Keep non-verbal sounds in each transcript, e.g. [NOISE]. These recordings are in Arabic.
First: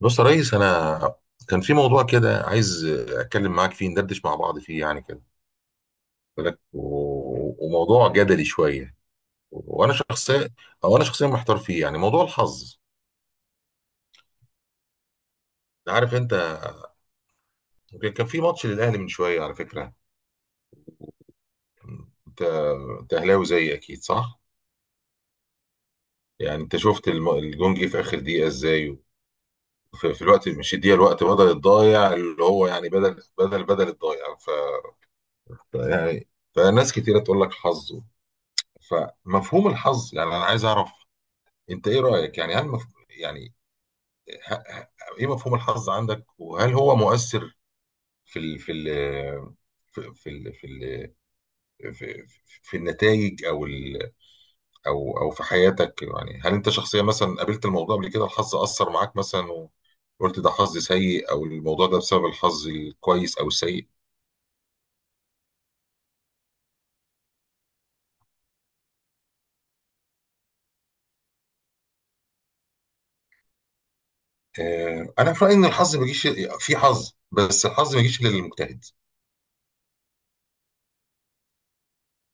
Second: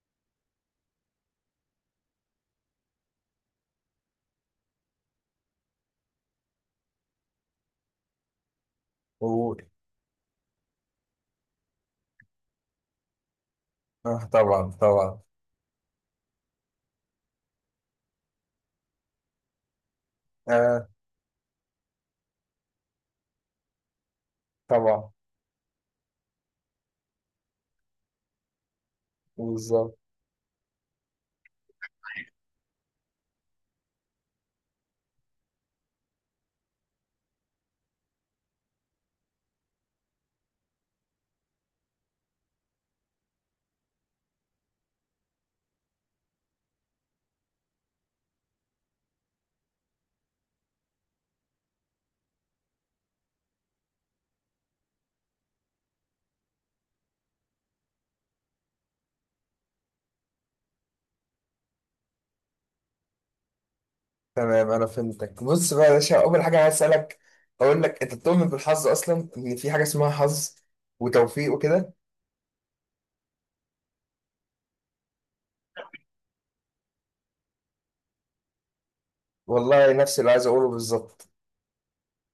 بص يا ريس، كان في موضوع كده عايز اتكلم معاك فيه، ندردش مع بعض فيه يعني كده. قلت لك و- وموضوع جدلي شويه، قول. وانا شخصيا او انا شخصيا محتار فيه، يعني موضوع الحظ. آه طبعا طبعا. انت عارف كان في ماتش للاهلي من شويه على فكره. آه. انت انت اهلاوي زيي اكيد صح؟ طبعا يعني انت شفت الجون جه في اخر دقيقه ازاي، بالظبط. في الوقت، مش الدقيقه، الوقت بدل الضايع، اللي هو يعني بدل الضايع. ف يعني فناس كتيره تقول لك حظ. فمفهوم الحظ، يعني انا عايز اعرف انت ايه رايك. يعني هل مف... يعني ه... ه... ايه مفهوم الحظ عندك، وهل هو مؤثر في ال... في ال... في في ال... في ال... في, في النتائج او في حياتك؟ يعني هل انت شخصيا مثلا قابلت الموضوع قبل كده؟ الحظ اثر معاك مثلا وقلت ده حظ سيء، او الموضوع ده بسبب الحظ الكويس او السيء؟ تمام، انا فهمتك. بص بقى يا باشا، اول حاجه عايز اسالك، اقول لك انت بتؤمن بالحظ اصلا؟ ان في حاجه اسمها حظ وتوفيق وكده. انا في رايي ان الحظ ما بيجيش. في حظ، بس الحظ ما بيجيش الا للمجتهد. والله نفس اللي عايز اقوله بالظبط.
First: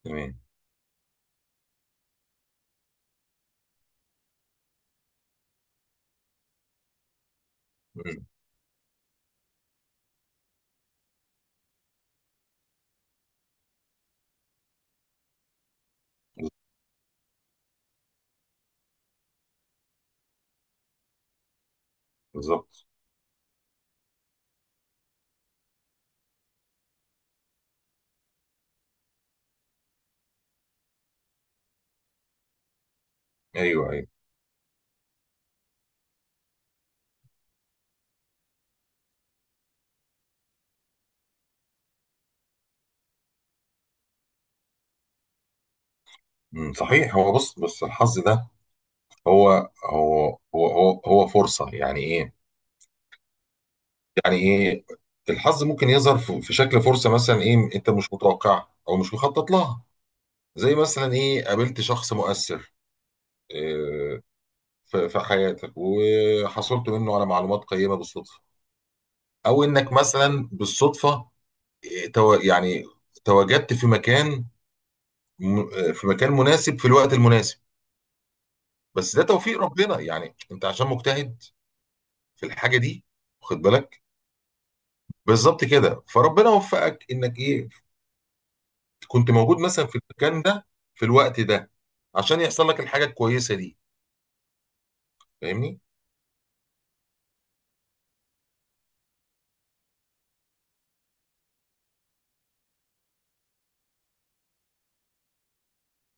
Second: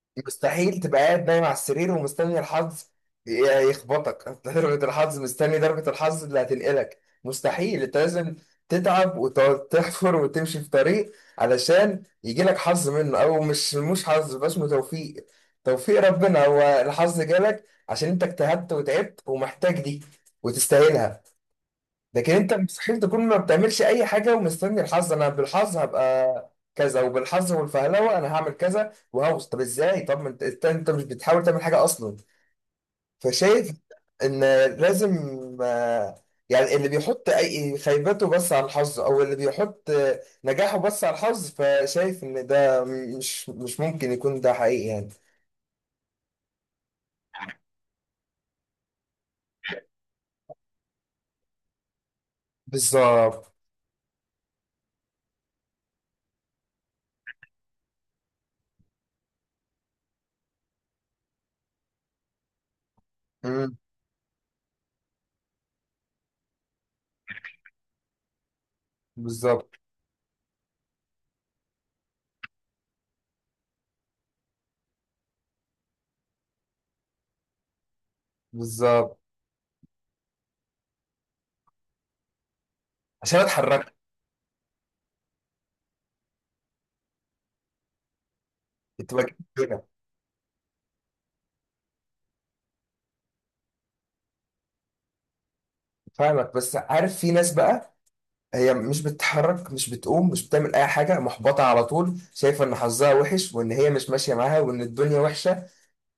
تمام. مستحيل تبقى قاعد نايم على السرير ومستني الحظ يخبطك [LAUGHS] ضربة الحظ، مستني ضربة الحظ اللي هتنقلك. مستحيل، انت مم. لازم تتعب وتقعد تحفر وتمشي في طريق علشان يجيلك حظ منه، او مش حظ بس اسمه توفيق. توفيق ربنا هو الحظ جالك عشان انت اجتهدت وتعبت ومحتاج دي وتستاهلها. لكن انت بالظبط. مستحيل تكون ما بتعملش اي حاجه ومستني الحظ، انا بالحظ هبقى كذا وبالحظ والفهلوه انا هعمل كذا وهوصل. طب ازاي؟ طب ما انت انت مش بتحاول تعمل حاجه اصلا. فشايف ايوه ايوه. ان لازم، يعني اللي بيحط اي خيبته بس على الحظ، او اللي بيحط نجاحه بس على الحظ، فشايف ان ده مش ممكن يكون ده حقيقي يعني. مم. صحيح. هو بص الحظ ده هو هو فرصة. يعني ايه بالظبط. يعني ايه الحظ؟ ممكن يظهر في شكل فرصة مثلا، ايه، انت مش متوقعها او مش مخطط لها. زي مثلا ايه، قابلت شخص مؤثر مم. إيه، في في حياتك، وحصلت منه على معلومات قيمة بالصدفة. او بالظبط. انك مثلا بالصدفة إيه، تو- يعني تواجدت في مكان، في مكان مناسب في الوقت المناسب. بس بالظبط. ده توفيق ربنا، يعني انت عشان مجتهد في الحاجة دي عشان واخد اتحركت. بالك. بالظبط كده، فربنا وفقك انك ايه، كنت كنت بجيب موجود كده. مثلا في المكان ده في الوقت ده، عشان يحصل لك الحاجه الكويسه دي. فاهمني. فاهمك، بس عارف في ناس بقى هي مش بتتحرك، مش بتقوم، مش بتعمل اي حاجه، محبطه على طول، شايفه ان حظها وحش وان هي مش ماشيه معاها وان الدنيا وحشه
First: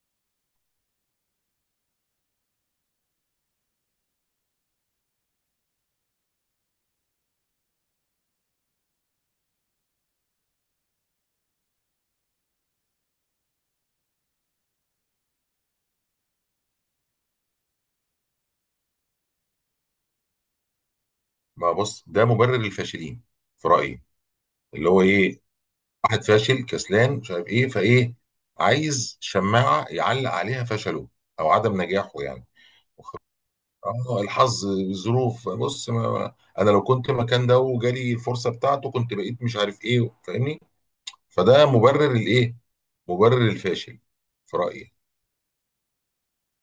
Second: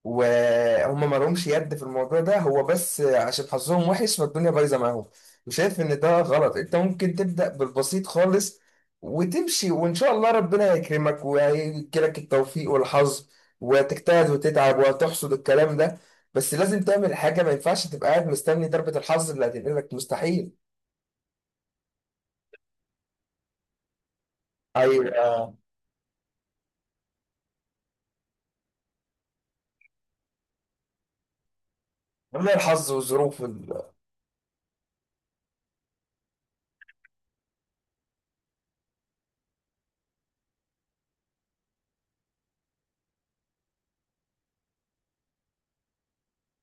وهم ما لهمش يد في الموضوع ده، هو بس عشان حظهم وحش فالدنيا بايظه معاهم. وشايف ان ده غلط. انت ممكن تبدا بالبسيط خالص وتمشي، وان شاء الله ربنا هيكرمك وهيجيلك التوفيق والحظ، وتجتهد وتتعب وتحصد الكلام ده. بس لازم تعمل حاجه، ما ينفعش تبقى قاعد مستني ضربه الحظ اللي هتنقلك، مستحيل. ما بص ده مبرر للفاشلين في رايي، اللي هو هي- ايه، واحد فاشل كسلان مش عارف ايه فايه، عايز شماعه يعلق عليها فشله او عدم نجاحه، يعني. لولا الحظ والظروف ال... اه، الحظ، الظروف، بص انا لو كنت مكان ده وجالي الفرصه بتاعته كنت بقيت مش عارف ايه. فاهمني. فده مبرر الايه، مبرر الفاشل في رايي.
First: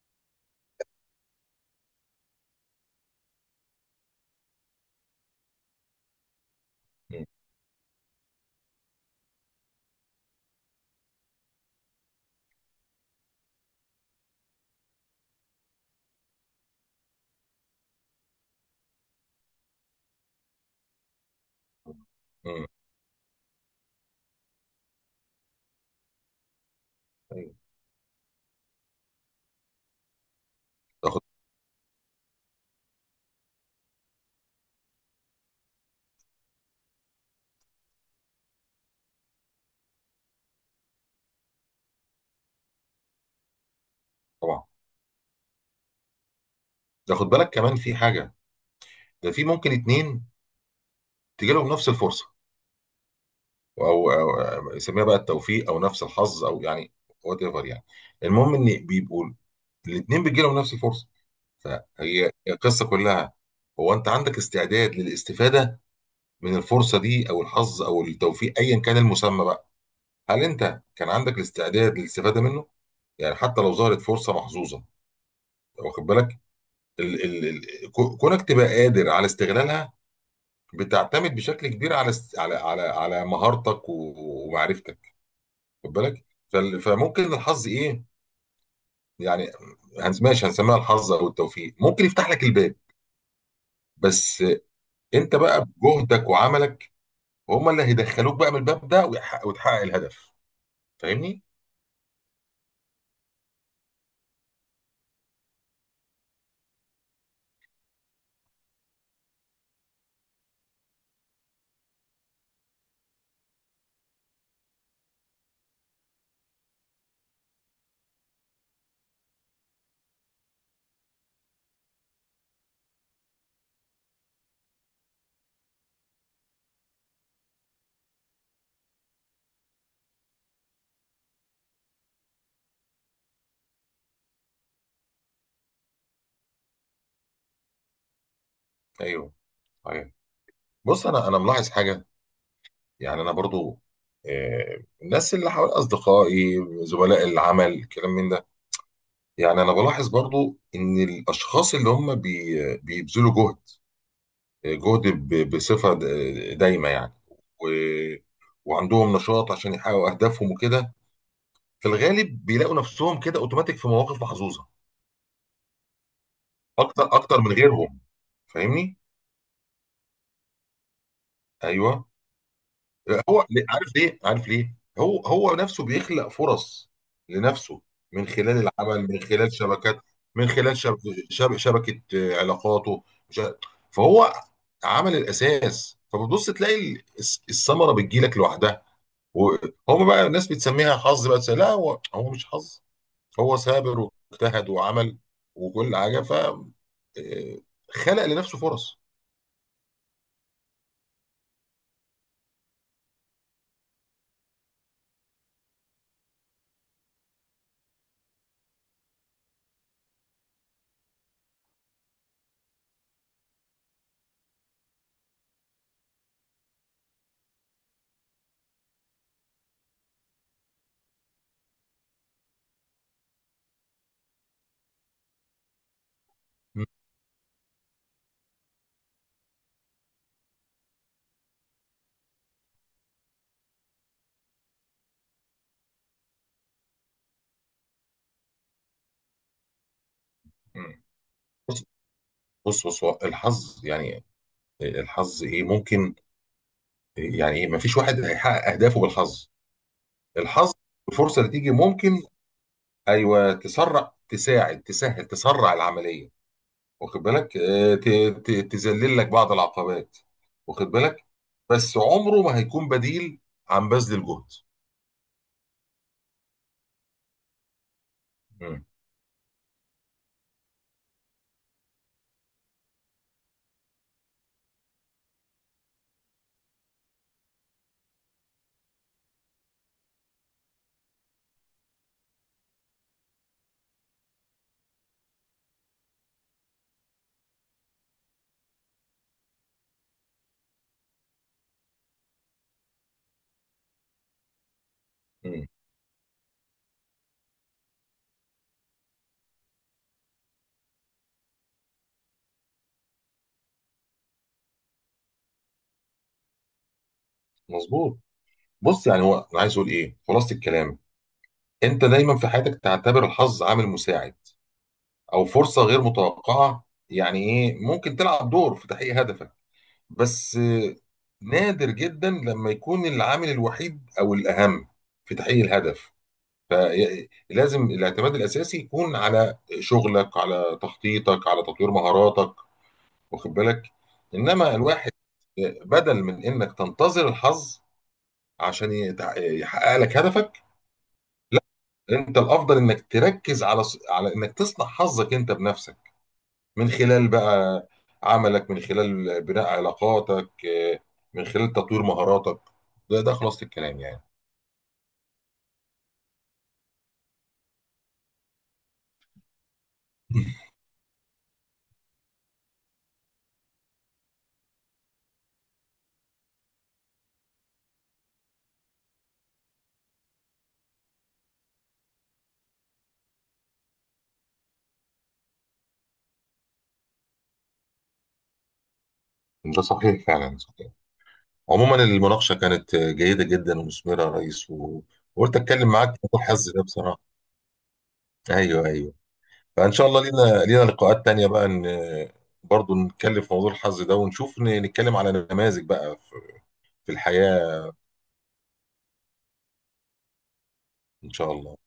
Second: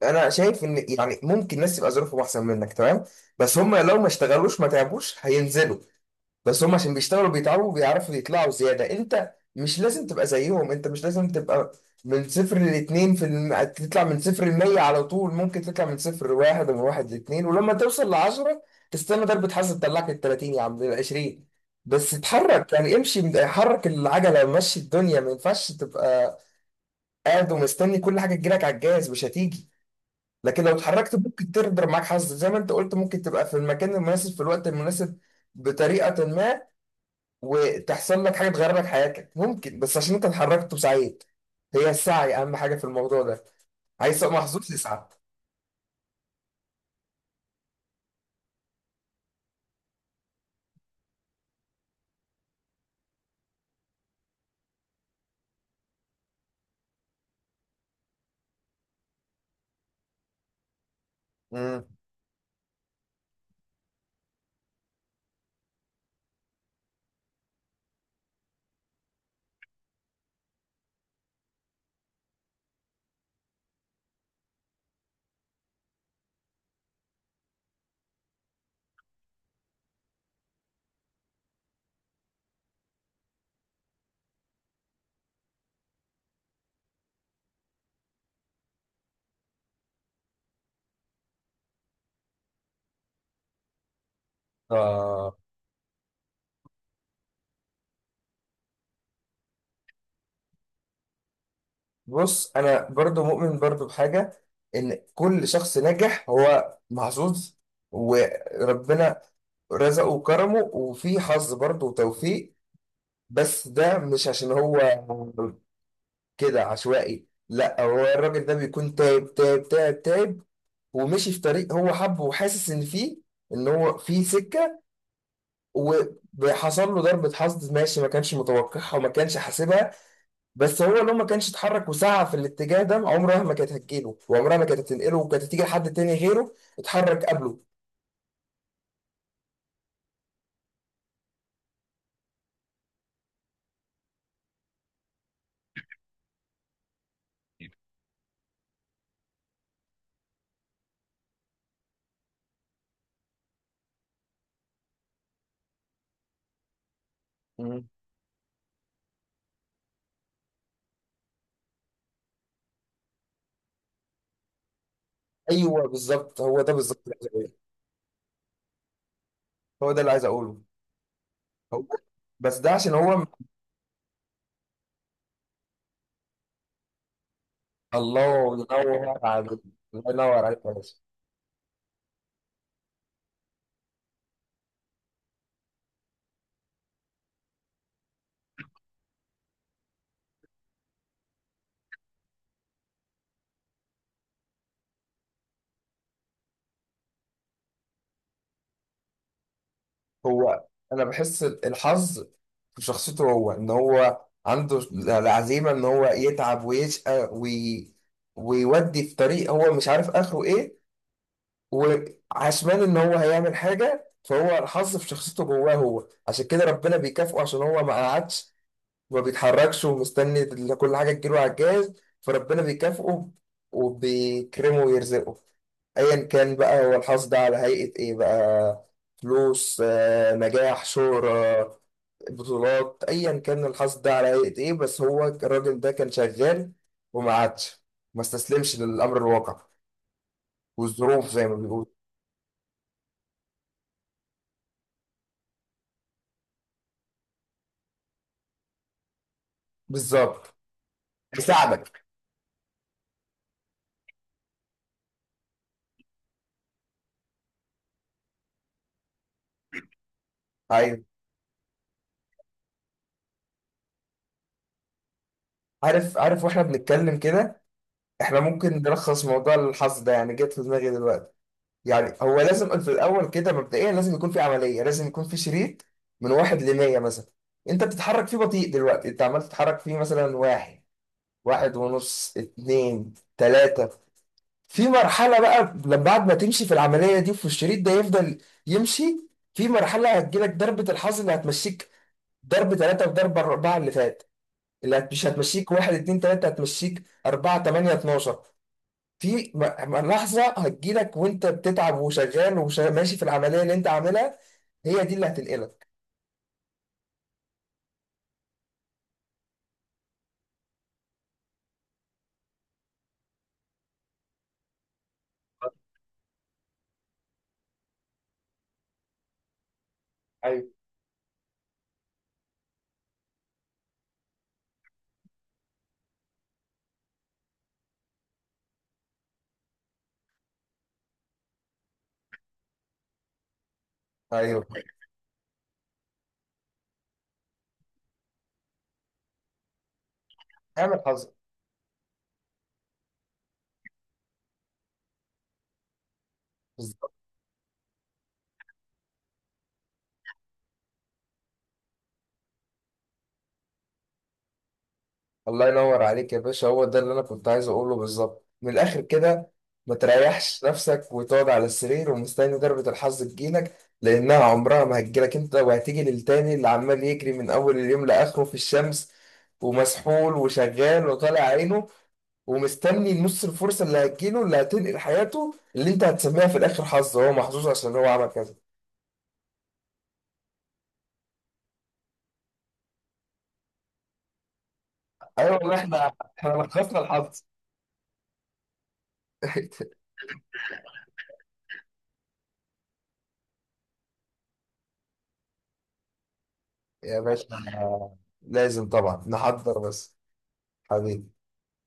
انا شايف ان يعني ممكن ناس تبقى ظروفهم احسن منك، تمام، بس هم لو ما اشتغلوش ما تعبوش هينزلوا. بس هم عشان بيشتغلوا بيتعبوا بيعرفوا يطلعوا زياده. انت مش لازم تبقى زيهم، انت مش لازم تبقى من صفر لاتنين في الم... تطلع من صفر لمية على طول، ممكن تطلع من صفر لواحد ومن واحد لاتنين، ولما توصل لعشرة تستنى ضربة حظ تطلعك التلاتين يا عم العشرين. بس مم. اتحرك يعني، امشي، حرك العجلة، مشي الدنيا. ما ينفعش تبقى قاعد ايوه. ومستني كل حاجه تجيلك على الجهاز، مش هتيجي. لكن لو اتحركت تاخد. ممكن تقدر معاك حظ زي ما انت قلت، ممكن تبقى في المكان المناسب في الوقت المناسب، بطريقه ما، وتحصل لك حاجه تغير لك حياتك، ممكن، بس عشان انت اتحركت وسعيت. هي السعي اهم حاجه في الموضوع ده. عايز تبقى طبعا محظوظ، اسعى. تاخد بالك كمان في حاجه. ده في ممكن اتنين تجي لهم نفس الفرصه، او يسميها بقى التوفيق، او نفس الحظ، او يعني وات ايفر، يعني. المهم ان بيبقوا الاتنين بيجي لهم نفس الفرصه. امم. فهي القصه كلها، هو انت عندك استعداد للاستفاده من الفرصه دي، او الحظ، او التوفيق، ايا كان المسمى بقى. هل انت كان عندك الاستعداد للاستفاده منه؟ يعني حتى لو ظهرت فرصه محظوظه، واخد بالك، ال ال ال كونك تبقى قادر على استغلالها بتعتمد بشكل كبير على على على مهارتك ومعرفتك. خد بالك. فممكن الحظ ايه، يعني ماشي هنسميها الحظ او التوفيق، ممكن يفتح لك الباب، بس انت آه. بقى بجهدك وعملك هم اللي هيدخلوك بقى من الباب ده وتحقق الهدف. فاهمني. بص، انا برضو مؤمن برضو بحاجه ان كل شخص ناجح هو محظوظ وربنا رزقه وكرمه وفي حظ برضه وتوفيق. بس ده مش عشان هو كده عشوائي، لا، هو الراجل ده بيكون تايب ومشي في طريق هو حبه وحاسس ان فيه، ان هو فيه سكه، وحصل له ضربه حظ، ماشي، ما كانش متوقعها وما كانش حاسبها. بس هو لو ما كانش اتحرك وسعى في الاتجاه ده عمرها ما كانت هتجيله، وعمرها ما كانت هتنقله، وكانت هتيجي لحد تاني غيره اتحرك قبله. ايوه ايوه. بص انا ملاحظ حاجه. يعني انا برضو، الناس اللي حوالي، اصدقائي، زملاء العمل، الكلام من ده، يعني انا بلاحظ برضو ان الاشخاص اللي هم بيبذلوا جهد بصفة دايمة يعني، و... مم. وعندهم نشاط عشان يحققوا أهدافهم وكده، في الغالب بيلاقوا نفسهم كده أوتوماتيك في مواقف محظوظة ايوه بالظبط، هو ده بالظبط اللي أكتر عايز أكتر أقوله. من غيرهم. فاهمني؟ هو ده اللي عايز اقوله، هو أيوه. بس ده عشان هو. عارف ليه؟ عارف ليه؟ هو نفسه بيخلق فرص لنفسه، من خلال الله العمل، ينور من خلال عليك. شبكات، الله ينور من عليك يا خلال باشا. شبكة علاقاته، مش عارف. فهو عمل الأساس، فبتبص تلاقي الثمرة بتجيلك لوحدها، وهم بقى الناس بتسميها حظ. بقى لا، هو مش حظ، هو ثابر واجتهد وعمل وكل حاجه. ف آه، خلق لنفسه فرص. هو انا بحس الحظ في شخصيته هو، ان هو عنده العزيمه ان هو يتعب ويشقى وي... ويودي في طريق هو مش عارف اخره ايه، وعشمان ان هو هيعمل حاجه. فهو الحظ في شخصيته جواه هو، عشان كده ربنا بيكافئه عشان هو ما قعدش وما بيتحركش ومستني كل حاجه تجيله على الجاهز. فربنا بيكافئه وبيكرمه ويرزقه، ايا كان م- بقى هو الحظ ده على هيئة ايه بقى: فلوس، نجاح، شهرة، بطولات، ايا كان الحظ ده على هيئة ايه، بس هو الراجل ده كان شغال وما عادش، ما استسلمش للامر الواقع م. والظروف زي ما بص بيقول. بص هو الحظ، يعني الحظ ايه ممكن يعني ايه. ما فيش واحد هيحقق اهدافه بالحظ. بالظبط. الحظ، الفرصه اللي تيجي، بيساعدك. ممكن، ايوه، تسرع، تساعد، تسهل، تسرع العمليه، واخد بالك. تذلل لك بعض العقبات، واخد ايوه. بالك. بس عمره ما هيكون بديل عن بذل الجهد. عارف، عارف. واحنا بنتكلم كده، احنا ممكن مم. نلخص موضوع الحظ ده، يعني جت في دماغي دلوقتي. يعني هو لازم في الاول كده مبدئيا لازم يكون في عمليه، لازم يكون في شريط من واحد ل 100 مثلا، انت بتتحرك فيه بطيء، دلوقتي انت عمال تتحرك فيه مثلا واحد، واحد ونص، اتنين، تلاته. في مرحله بقى، لما بعد ما تمشي في العمليه دي في الشريط ده يفضل يمشي، في مرحله هتجيلك ضربه الحظ اللي هتمشيك ضرب تلاته وضرب اربعه اللي فات، مش مم. هتمشيك واحد اتنين تلاته، هتمشيك اربعه تمانيه اتناشر. في م- لحظة هتجيلك وانت بتتعب وشغال وماشي في العملية اللي انت عاملها، هي دي اللي هتنقلك. مظبوط. بص يعني هو انا عايز اقول ايه خلاصه الكلام. انت دايما في حياتك تعتبر الحظ عامل مساعد او فرصه غير متوقعه، يعني ايه، ممكن تلعب دور في تحقيق هدفك، بس ايوه. نادر جدا لما يكون العامل الوحيد او الاهم في تحقيق الهدف. فلازم الاعتماد الاساسي يكون على شغلك، على تخطيطك، على تطوير مهاراتك، واخد بالك. ايوه، انما الواحد، بدل من انك تنتظر الحظ عشان يحقق لك هدفك، اعمل حظ. لا، انت الافضل انك تركز على على انك تصنع حظك انت بنفسك، من بالظبط. خلال بقى عملك، من خلال بناء علاقاتك، من خلال تطوير مهاراتك. ده خلاصة الكلام يعني. الله ينور عليك يا باشا، هو ده اللي انا كنت عايز اقوله بالظبط من الاخر كده. ما تريحش [LAUGHS] نفسك وتقعد على السرير ومستني ضربة الحظ تجيلك، لانها عمرها ما هتجيلك انت، وهتيجي للتاني اللي عمال يجري من اول اليوم لاخره في الشمس ومسحول وشغال وطالع عينه، ومستني نص الفرصه اللي هتجيله اللي هتنقل حياته، اللي انت هتسميها في الاخر حظ، هو محظوظ عشان هو عمل كذا. ده صحيح فعلا. عموما المناقشة كانت جيدة جدا ومثمرة يا ريس، ايوه وقلت والله، أتكلم احنا معاك في موضوع احنا الحظ ده لخصنا بصراحة. الحظ. أيوه أيوه. فإن [LAUGHS] شاء الله لينا لقاءات تانية بقى، إن برضه نتكلم في موضوع الحظ ده ونشوف، نتكلم على نماذج بقى في في يا باشا الحياة. لازم طبعا نحضر، بس إن حبيبي. شاء الله.